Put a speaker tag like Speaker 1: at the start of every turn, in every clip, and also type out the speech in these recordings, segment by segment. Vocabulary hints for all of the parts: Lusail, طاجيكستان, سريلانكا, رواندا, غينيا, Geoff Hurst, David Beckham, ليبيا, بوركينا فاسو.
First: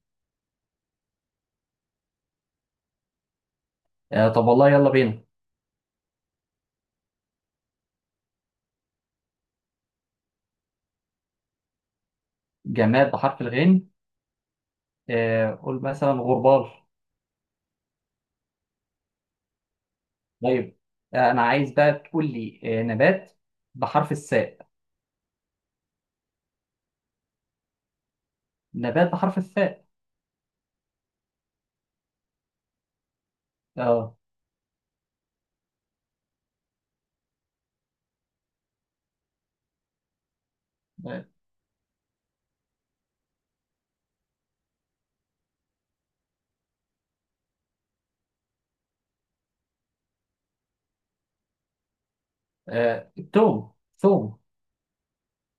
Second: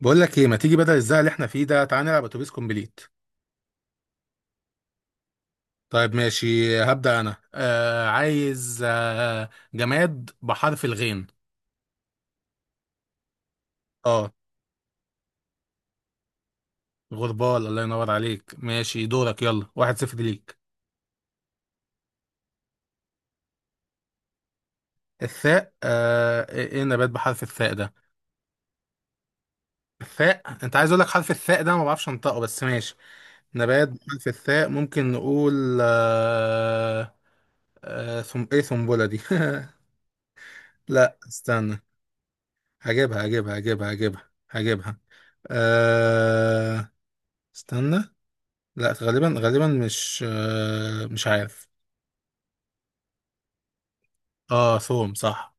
Speaker 1: بقول لك ايه، ما تيجي بدل الزق اللي احنا فيه ده؟ تعالى نلعب اتوبيس كومبليت.
Speaker 2: طب والله يلا بينا.
Speaker 1: طيب ماشي. هبدأ انا. عايز جماد بحرف الغين.
Speaker 2: جماد بحرف الغين؟
Speaker 1: اه.
Speaker 2: قول مثلا غربال.
Speaker 1: غربال، الله ينور عليك. ماشي، دورك يلا، واحد صفر ليك.
Speaker 2: طيب، انا عايز بقى تقول لي نبات بحرف الساء.
Speaker 1: الثاء. آه ايه؟ إيه النبات بحرف الثاء ده؟
Speaker 2: نبات بحرف الساء.
Speaker 1: الثاء، انت عايز اقول لك حرف الثاء ده، ما بعرفش انطقه بس ماشي. نبات
Speaker 2: اه،
Speaker 1: بحرف الثاء ممكن نقول. آه. آه، ثم ايه ثنبله دي؟ لا استنى. هجيبها. آه استنى. لا غالبا غالبا، مش مش عارف.
Speaker 2: توم، ثوم،
Speaker 1: اه، ثوم صح.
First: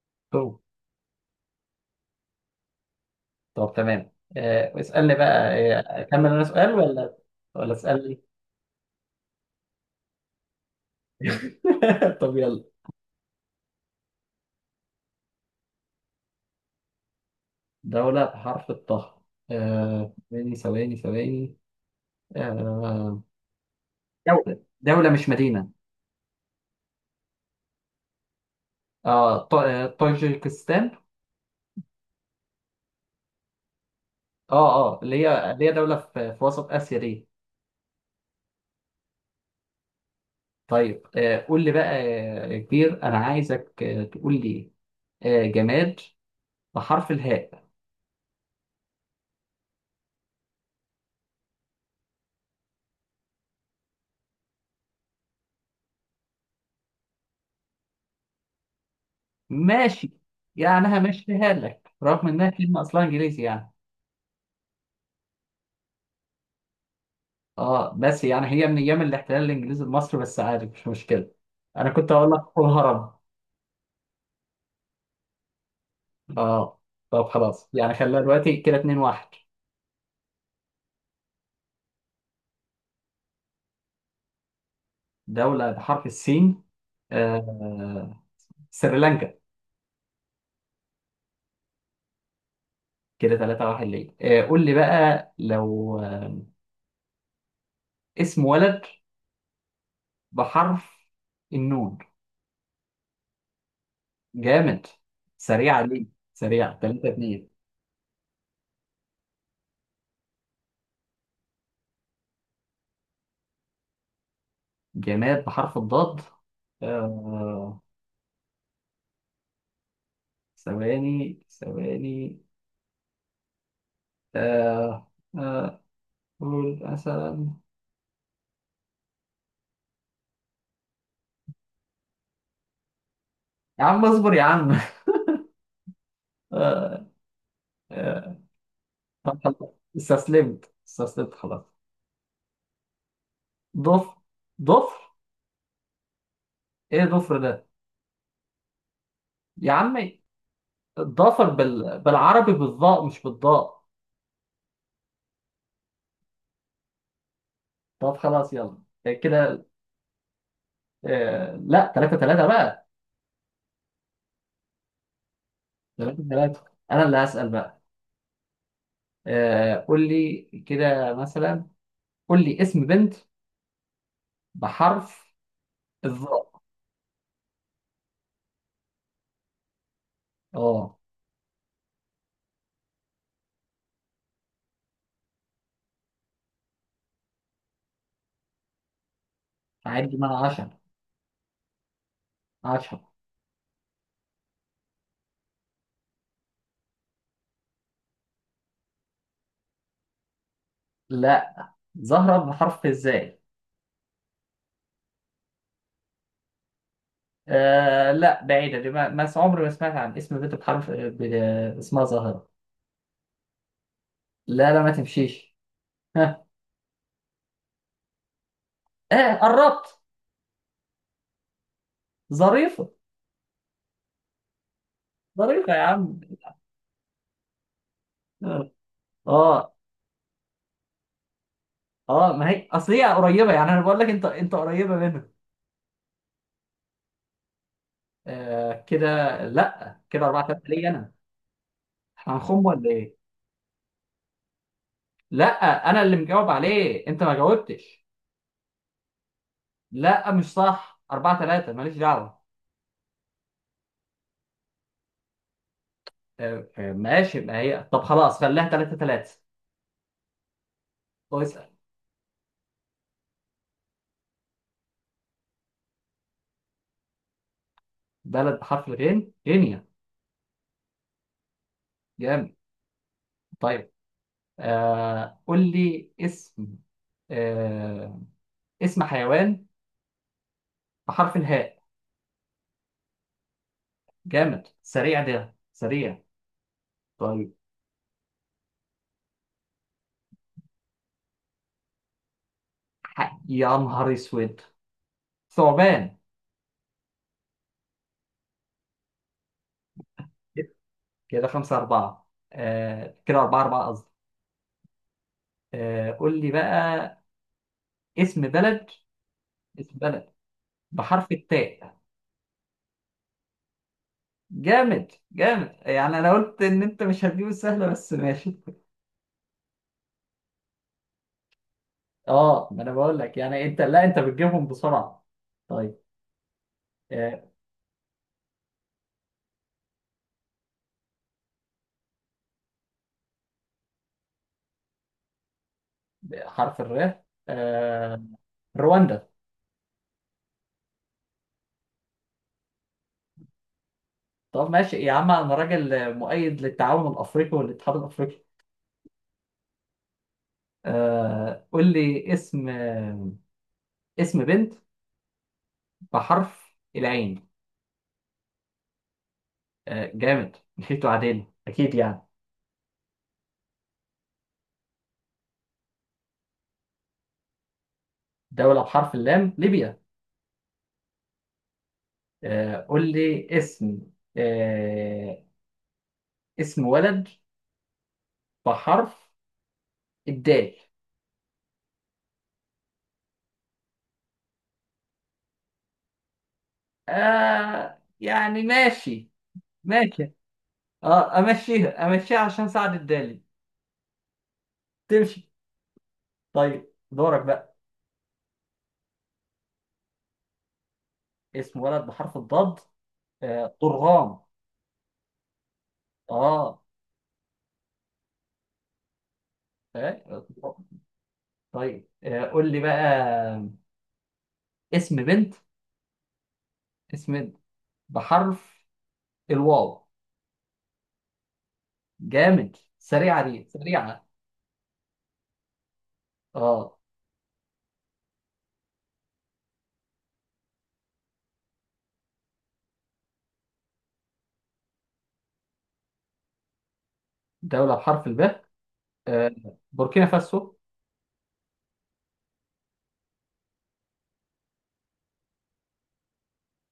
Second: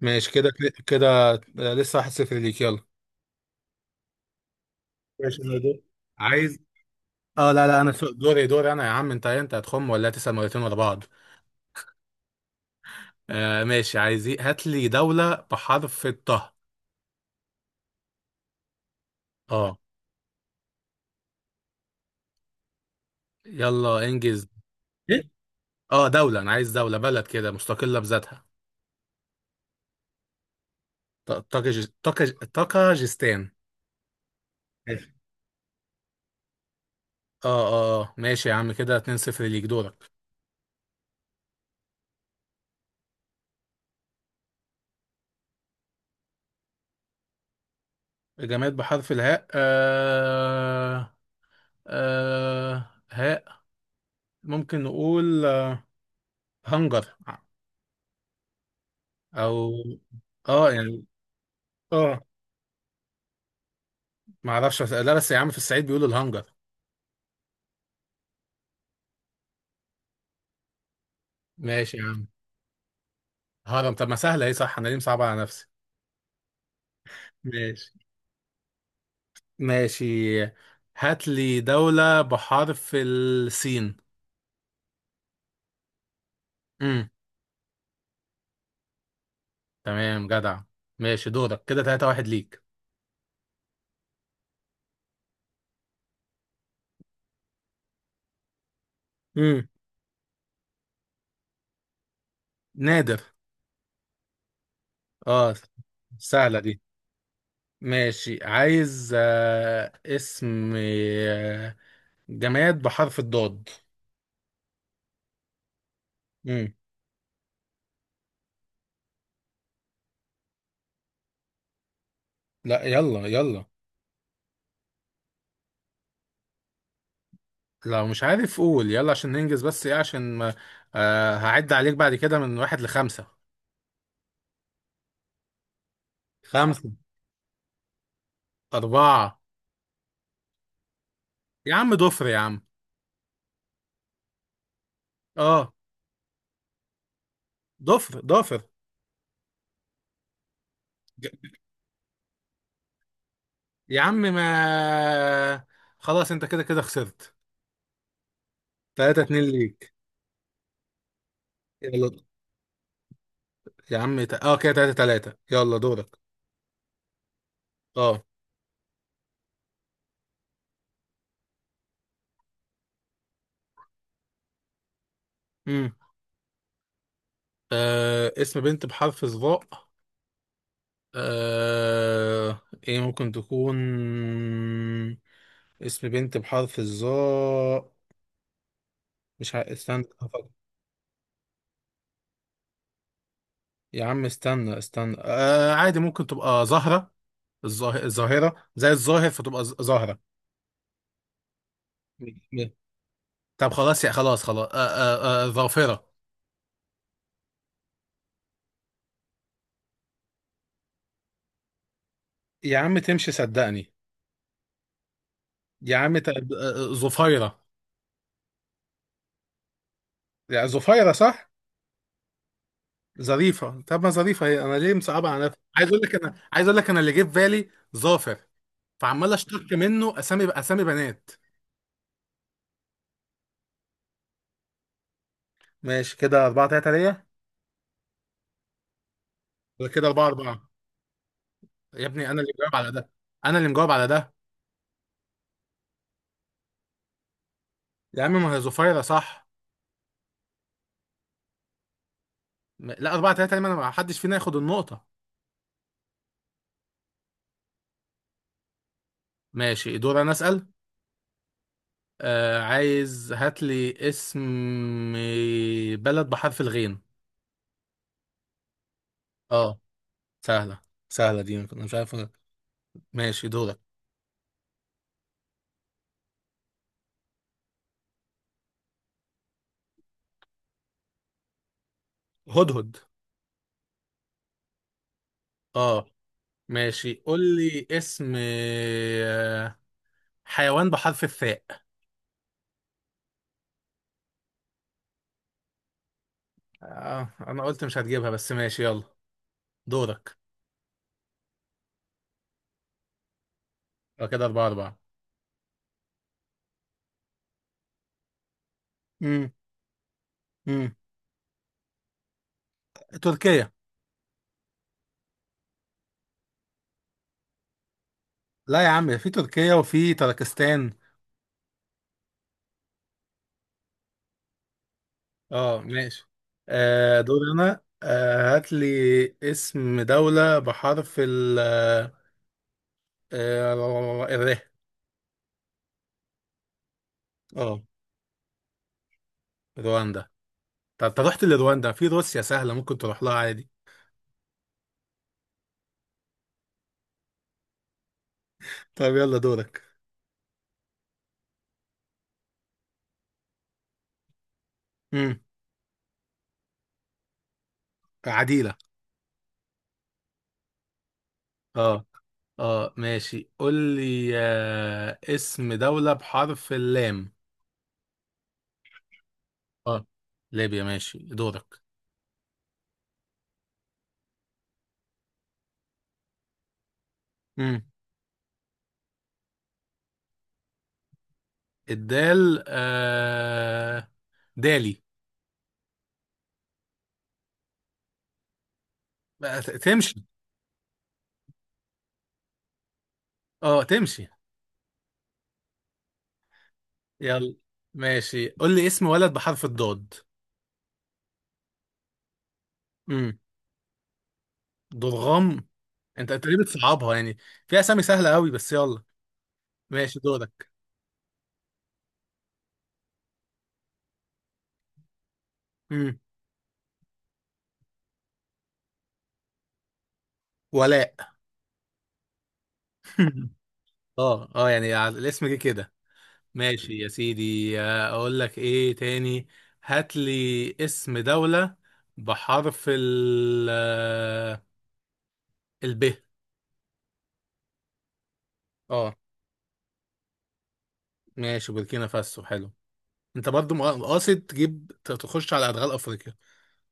Speaker 1: ماشي كده.
Speaker 2: ثوم.
Speaker 1: كده لسه واحد صفر ليك، يلا.
Speaker 2: طب تمام، اسألني بقى.
Speaker 1: ماشي، أنا دور.
Speaker 2: اكمل انا
Speaker 1: عايز.
Speaker 2: سؤال ولا
Speaker 1: اه لا
Speaker 2: ولا
Speaker 1: لا، انا
Speaker 2: اسألني؟
Speaker 1: دوري دوري، انا يا عم. انت هتخم ولا تسأل مرتين ورا بعض؟
Speaker 2: طب يلا.
Speaker 1: آه ماشي. عايز إيه؟ هات لي دولة بحرف الطه.
Speaker 2: دولة بحرف الطه؟
Speaker 1: اه.
Speaker 2: آه، ثواني ثواني ثواني آه،
Speaker 1: يلا انجز.
Speaker 2: دولة مش
Speaker 1: ايه؟
Speaker 2: مدينة.
Speaker 1: اه، دولة. انا عايز دولة، بلد كده مستقلة بذاتها.
Speaker 2: اه، طاجيكستان.
Speaker 1: طاكجستان.
Speaker 2: اه اه،
Speaker 1: ماشي.
Speaker 2: اللي هي دولة في وسط آسيا دي.
Speaker 1: اه اه ماشي يا عم. كده 2 0 ليك، دورك.
Speaker 2: طيب، قول لي بقى، يا كبير أنا عايزك تقول لي جماد بحرف الهاء.
Speaker 1: جماد بحرف الهاء. آه. آه، هاء. ممكن نقول هنجر. او.
Speaker 2: ماشي،
Speaker 1: اه
Speaker 2: يعني
Speaker 1: يعني.
Speaker 2: همشيها لك
Speaker 1: اه،
Speaker 2: رغم إنها كلمة أصلها إنجليزي يعني.
Speaker 1: ما اعرفش لا، بس يا عم في الصعيد بيقولوا الهنجر.
Speaker 2: اه، بس يعني هي من أيام الاحتلال الإنجليزي لمصر، بس عادي مش مشكلة. أنا
Speaker 1: ماشي يا
Speaker 2: كنت
Speaker 1: عم.
Speaker 2: هقول لك الهرم.
Speaker 1: هرم؟ طب ما سهله، ايه؟ صح، انا ليه مصعبه على نفسي؟
Speaker 2: اه، طب خلاص،
Speaker 1: ماشي.
Speaker 2: يعني خلينا دلوقتي كده 2 1.
Speaker 1: ماشي، هات لي دولة بحرف السين.
Speaker 2: دولة بحرف السين؟
Speaker 1: امم
Speaker 2: آه سريلانكا.
Speaker 1: تمام، جدع. ماشي، دورك كده 3 واحد ليك.
Speaker 2: كده 3 1 ليه؟ قول لي بقى لو اسم ولد
Speaker 1: امم
Speaker 2: بحرف النون.
Speaker 1: نادر.
Speaker 2: جامد،
Speaker 1: اه،
Speaker 2: سريع عليك،
Speaker 1: سهلة
Speaker 2: سريع.
Speaker 1: دي.
Speaker 2: 3 2.
Speaker 1: ماشي. عايز اسم جماد بحرف الضاد.
Speaker 2: جماد بحرف الضاد.
Speaker 1: مم.
Speaker 2: آه... ثواني ثواني
Speaker 1: لا يلا يلا.
Speaker 2: آه... آه... قول مثلا.
Speaker 1: لو مش عارف قول يلا عشان ننجز، بس ايه عشان ما. هعد عليك بعد كده من واحد لخمسة.
Speaker 2: يا عم اصبر يا عم.
Speaker 1: خمسة.
Speaker 2: آه... آه...
Speaker 1: أربعة.
Speaker 2: طب خلاص، استسلمت خلاص.
Speaker 1: يا عم ضفر، يا عم.
Speaker 2: ضفر؟ ضفر؟
Speaker 1: اه،
Speaker 2: ايه ضفر ده؟
Speaker 1: ضفر ضافر.
Speaker 2: يا عمي، الضفر
Speaker 1: ج-
Speaker 2: بالعربي بالضاء، مش بالضاء.
Speaker 1: يا عم ما. خلاص انت كده كده خسرت.
Speaker 2: طب خلاص يلا.
Speaker 1: تلاتة اتنين
Speaker 2: كده
Speaker 1: ليك.
Speaker 2: لا،
Speaker 1: يلا،
Speaker 2: 3 3 بقى.
Speaker 1: يا عم اه كده، تلاتة تلاتة، يلا دورك.
Speaker 2: ثلاثة ثلاثة. أنا اللي هسأل بقى.
Speaker 1: اه.
Speaker 2: قول لي كده مثلا، قول لي اسم بنت بحرف
Speaker 1: امم
Speaker 2: الظاء.
Speaker 1: آه اسم بنت بحرف الظاء.
Speaker 2: أه.
Speaker 1: آه... ايه ممكن تكون؟ اسم بنت بحرف الظاء. مش استنى
Speaker 2: عد من
Speaker 1: هفكر.
Speaker 2: 10. 10.
Speaker 1: يا عم استنى استنى. عادي، ممكن تبقى زهرة. الظاهرة، زي الظاهر، فتبقى زهرة.
Speaker 2: لا، زهرة
Speaker 1: م- م-
Speaker 2: بحرف الزاي.
Speaker 1: طب خلاص، يا خلاص خلاص، ظافرة.
Speaker 2: لا، بعيدة دي. ما, ما س- عمري ما سمعت عن اسم بنت اسمها زهرة.
Speaker 1: يا عم تمشي، صدقني.
Speaker 2: لا لا، ما تمشيش.
Speaker 1: يا عم ت... آه،
Speaker 2: ها؟
Speaker 1: آه، ظفيرة.
Speaker 2: قربت.
Speaker 1: يعني ظفيرة صح؟
Speaker 2: ظريفة.
Speaker 1: ظريفة؟ طب ما ظريفة، هي انا ليه مصعبة على نفسي؟
Speaker 2: ظريفة يا
Speaker 1: عايز اقول لك،
Speaker 2: عم.
Speaker 1: انا عايز اقول لك انا اللي جه في بالي. ظافر.
Speaker 2: اه
Speaker 1: فعمال
Speaker 2: اه،
Speaker 1: اشتق منه اسامي، اسامي بنات.
Speaker 2: ما هي اصل هي قريبة يعني، انا بقول لك انت قريبة منها.
Speaker 1: ماشي، كده أربعة تلاتة ليا.
Speaker 2: كده.
Speaker 1: ولا
Speaker 2: لا،
Speaker 1: كده
Speaker 2: كده
Speaker 1: أربعة
Speaker 2: أربعة ثلاثة
Speaker 1: أربعة؟
Speaker 2: ليا أنا.
Speaker 1: يا ابني
Speaker 2: احنا
Speaker 1: أنا اللي
Speaker 2: هنخم
Speaker 1: مجاوب
Speaker 2: ولا
Speaker 1: على ده.
Speaker 2: ايه؟
Speaker 1: أنا اللي مجاوب على ده.
Speaker 2: لا، انا اللي مجاوب عليه، انت ما جاوبتش.
Speaker 1: يا عم ما هي زفيرة صح.
Speaker 2: لا مش صح، 4 3، ماليش دعوه.
Speaker 1: لا، أربعة تلاتة ليه؟ ما أنا ما حدش فينا ياخد النقطة.
Speaker 2: ماشي، ما هي طب خلاص خليها 3 3.
Speaker 1: ماشي، دور أنا أسأل.
Speaker 2: اسال.
Speaker 1: آه عايز، هات لي اسم بلد بحرف الغين.
Speaker 2: بلد بحرف الغين؟
Speaker 1: أه.
Speaker 2: غينيا.
Speaker 1: سهلة. سهلة دي، أنا مش عارف
Speaker 2: جامد.
Speaker 1: ماشي دورك.
Speaker 2: طيب، قول لي اسم آه اسم حيوان بحرف الهاء.
Speaker 1: هدهد.
Speaker 2: جامد، سريع ده،
Speaker 1: أه.
Speaker 2: سريع.
Speaker 1: ماشي،
Speaker 2: طيب.
Speaker 1: قول لي اسم حيوان بحرف الثاء.
Speaker 2: يا نهار اسود، ثعبان.
Speaker 1: اه، انا قلت مش هتجيبها بس ماشي يلا. دورك.
Speaker 2: كده خمسة أربعة. كده أربعة أربعة قصدي.
Speaker 1: يبقى كده اربعة اربعة.
Speaker 2: قول لي بقى اسم بلد،
Speaker 1: امم.
Speaker 2: اسم بلد
Speaker 1: امم.
Speaker 2: بحرف التاء.
Speaker 1: تركيا.
Speaker 2: جامد جامد، يعني انا قلت ان انت مش هتجيب السهله، بس ماشي.
Speaker 1: لا يا عم في تركيا وفي تركستان.
Speaker 2: اه، ما انا بقول لك يعني، انت لا انت بتجيبهم بسرعه.
Speaker 1: اه
Speaker 2: طيب.
Speaker 1: ماشي. آه دور
Speaker 2: آه
Speaker 1: انا. هات لي اسم دولة بحرف ال، آه الر.
Speaker 2: حرف الر.
Speaker 1: اه.
Speaker 2: آه رواندا.
Speaker 1: رواندا. طب انت رحت لرواندا، في روسيا سهلة ممكن تروح لها عادي.
Speaker 2: طب ماشي يا عم، انا راجل مؤيد للتعاون الافريقي والاتحاد الافريقي.
Speaker 1: طب يلا دورك.
Speaker 2: قول لي اسم اسم بنت
Speaker 1: امم.
Speaker 2: بحرف العين.
Speaker 1: عديلة.
Speaker 2: جامد، مشيتوا عدل اكيد
Speaker 1: اه.
Speaker 2: يعني.
Speaker 1: اه ماشي، قول لي اسم دولة بحرف اللام.
Speaker 2: دوله بحرف اللام؟ ليبيا.
Speaker 1: اه. ليبيا، ماشي دورك.
Speaker 2: قول لي اسم آه، اسم ولد
Speaker 1: امم.
Speaker 2: بحرف الدال.
Speaker 1: الدال. آه دالي.
Speaker 2: يعني ماشي.
Speaker 1: بقى تمشي؟
Speaker 2: ماشي. اه، امشيها امشيها عشان سعد الدالي.
Speaker 1: اه تمشي.
Speaker 2: تمشي. طيب دورك
Speaker 1: يلا.
Speaker 2: بقى.
Speaker 1: ماشي، قول لي اسم ولد بحرف الضاد.
Speaker 2: اسم ولد بحرف الضاد.
Speaker 1: امم
Speaker 2: طرغام.
Speaker 1: ضرغام. انت تقريبا
Speaker 2: اه.
Speaker 1: بتصعبها يعني. في اسامي سهله قوي بس يلا. ماشي
Speaker 2: آه،
Speaker 1: دورك.
Speaker 2: طيب، قول لي بقى اسم بنت،
Speaker 1: امم
Speaker 2: اسم بنت بحرف الواو.
Speaker 1: ولاء.
Speaker 2: جامد، سريعة دي سريعة.
Speaker 1: اه اه يعني الاسم جه كده.
Speaker 2: اه.
Speaker 1: ماشي يا سيدي. اقول لك ايه تاني. هات لي اسم دولة بحرف ال، ال ب.
Speaker 2: دولة بحرف الباء؟
Speaker 1: اه.
Speaker 2: آه، بوركينا فاسو.
Speaker 1: ماشي، بوركينا فاسو، حلو. انت برضو قاصد تجيب تخش على ادغال افريقيا.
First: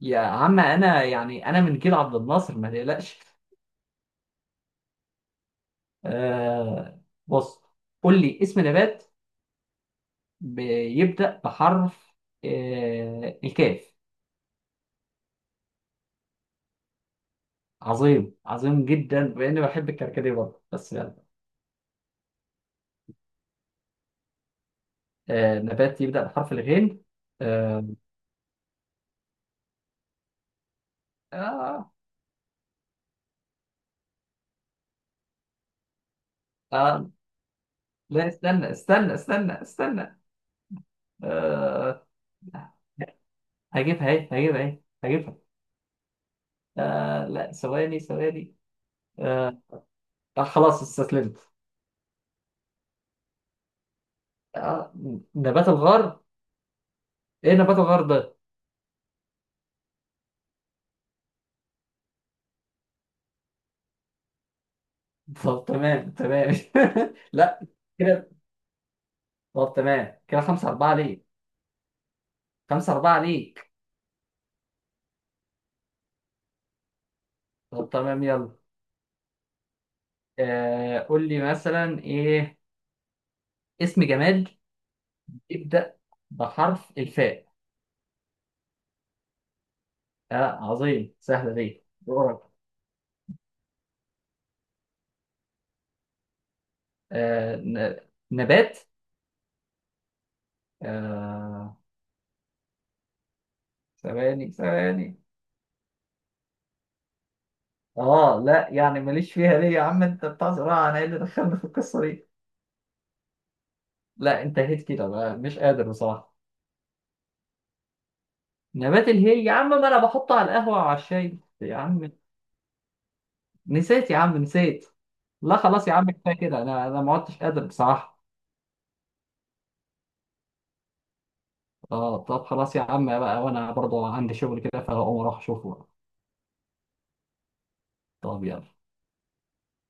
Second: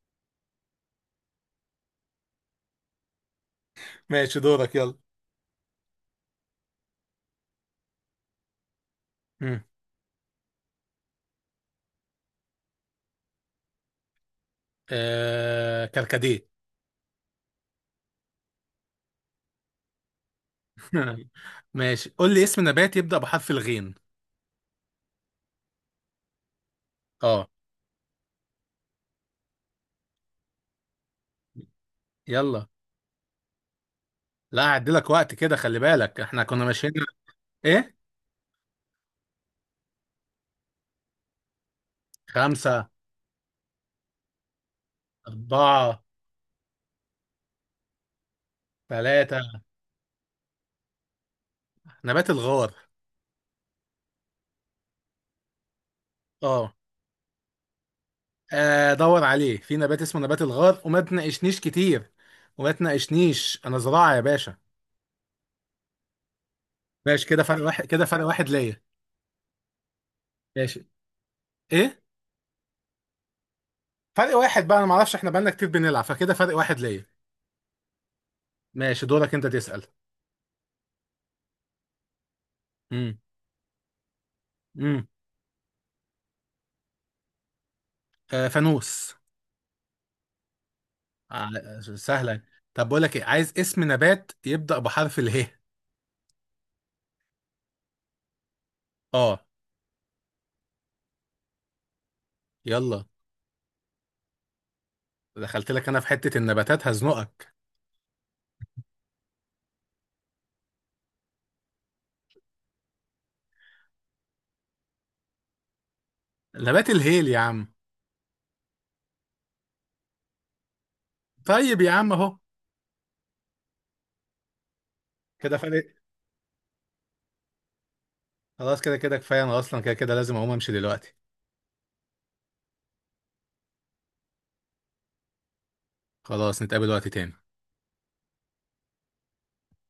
Speaker 2: يا عم انا يعني، انا من جيل عبد الناصر، ما تقلقش.
Speaker 1: ماشي، دورك يلا.
Speaker 2: آه بص، قول لي اسم نبات
Speaker 1: مم.
Speaker 2: بيبدأ بحرف الكاف.
Speaker 1: كركديه.
Speaker 2: عظيم، عظيم جدا، باني بحب الكركديه برضه بس يعني.
Speaker 1: ماشي، قول لي اسم نبات يبدأ بحرف الغين.
Speaker 2: نبات يبدأ بحرف الغين.
Speaker 1: اه.
Speaker 2: آه آه
Speaker 1: يلا. لا هعدلك وقت كده، خلي بالك احنا كنا ماشيين.
Speaker 2: آه
Speaker 1: ايه.
Speaker 2: لا استنى. آه
Speaker 1: خمسة.
Speaker 2: هجيبها.
Speaker 1: أربعة.
Speaker 2: لا، ثواني.
Speaker 1: ثلاثة.
Speaker 2: آه خلاص استسلمت.
Speaker 1: نبات الغار.
Speaker 2: آه نبات الغار.
Speaker 1: اه
Speaker 2: ايه نبات الغرب ده؟
Speaker 1: دور عليه، في نبات اسمه نبات الغار، وما تناقشنيش كتير. وما تناقشنيش، انا زراعة يا باشا.
Speaker 2: طب تمام تمام.
Speaker 1: ماشي. كده
Speaker 2: لا.
Speaker 1: فرق واحد، كده فرق
Speaker 2: كده
Speaker 1: واحد ليا.
Speaker 2: طب تمام، كده خمسة
Speaker 1: ماشي.
Speaker 2: أربعة ليك.
Speaker 1: ايه.
Speaker 2: خمسة أربعة ليك.
Speaker 1: فرق واحد بقى، انا ما اعرفش، احنا بقالنا كتير بنلعب، فكده فرق واحد ليا.
Speaker 2: طب تمام يلا.
Speaker 1: ماشي، دورك انت تسأل.
Speaker 2: قول لي مثلا ايه،
Speaker 1: امم.
Speaker 2: اسم جماد
Speaker 1: امم.
Speaker 2: يبدأ بحرف الفاء.
Speaker 1: آه فانوس.
Speaker 2: آه عظيم،
Speaker 1: آه،
Speaker 2: سهلة دي، دورك.
Speaker 1: سهلة. طب بقول لك ايه، عايز اسم نبات يبدأ بحرف اله.
Speaker 2: آه ن- نبات.
Speaker 1: اه.
Speaker 2: آه
Speaker 1: يلا.
Speaker 2: ثواني ثواني.
Speaker 1: دخلت لك انا في حتة النباتات هزنقك.
Speaker 2: اه لا، يعني ماليش فيها ليه يا عم، انت بتاع زراعة، انا ايه اللي دخلنا في القصة دي. لا انتهيت كده بقى، مش قادر بصراحة.
Speaker 1: نبات الهيل يا عم.
Speaker 2: نبات الهي يا عم، ما انا بحطه على القهوة وعلى الشاي يا
Speaker 1: طيب يا
Speaker 2: عم.
Speaker 1: عم اهو.
Speaker 2: نسيت يا عم، نسيت. لا
Speaker 1: كده فرق.
Speaker 2: خلاص يا عم، كفاية كده، انا ما عدتش قادر بصراحة.
Speaker 1: خلاص كده، كده كفاية. انا اصلا كده كده لازم اقوم امشي دلوقتي.
Speaker 2: اه طب خلاص يا عم بقى، وانا برضو عندي شغل كده فهقوم اروح اشوفه.
Speaker 1: خلاص، نتقابل وقت تاني.
Speaker 2: طب يلا.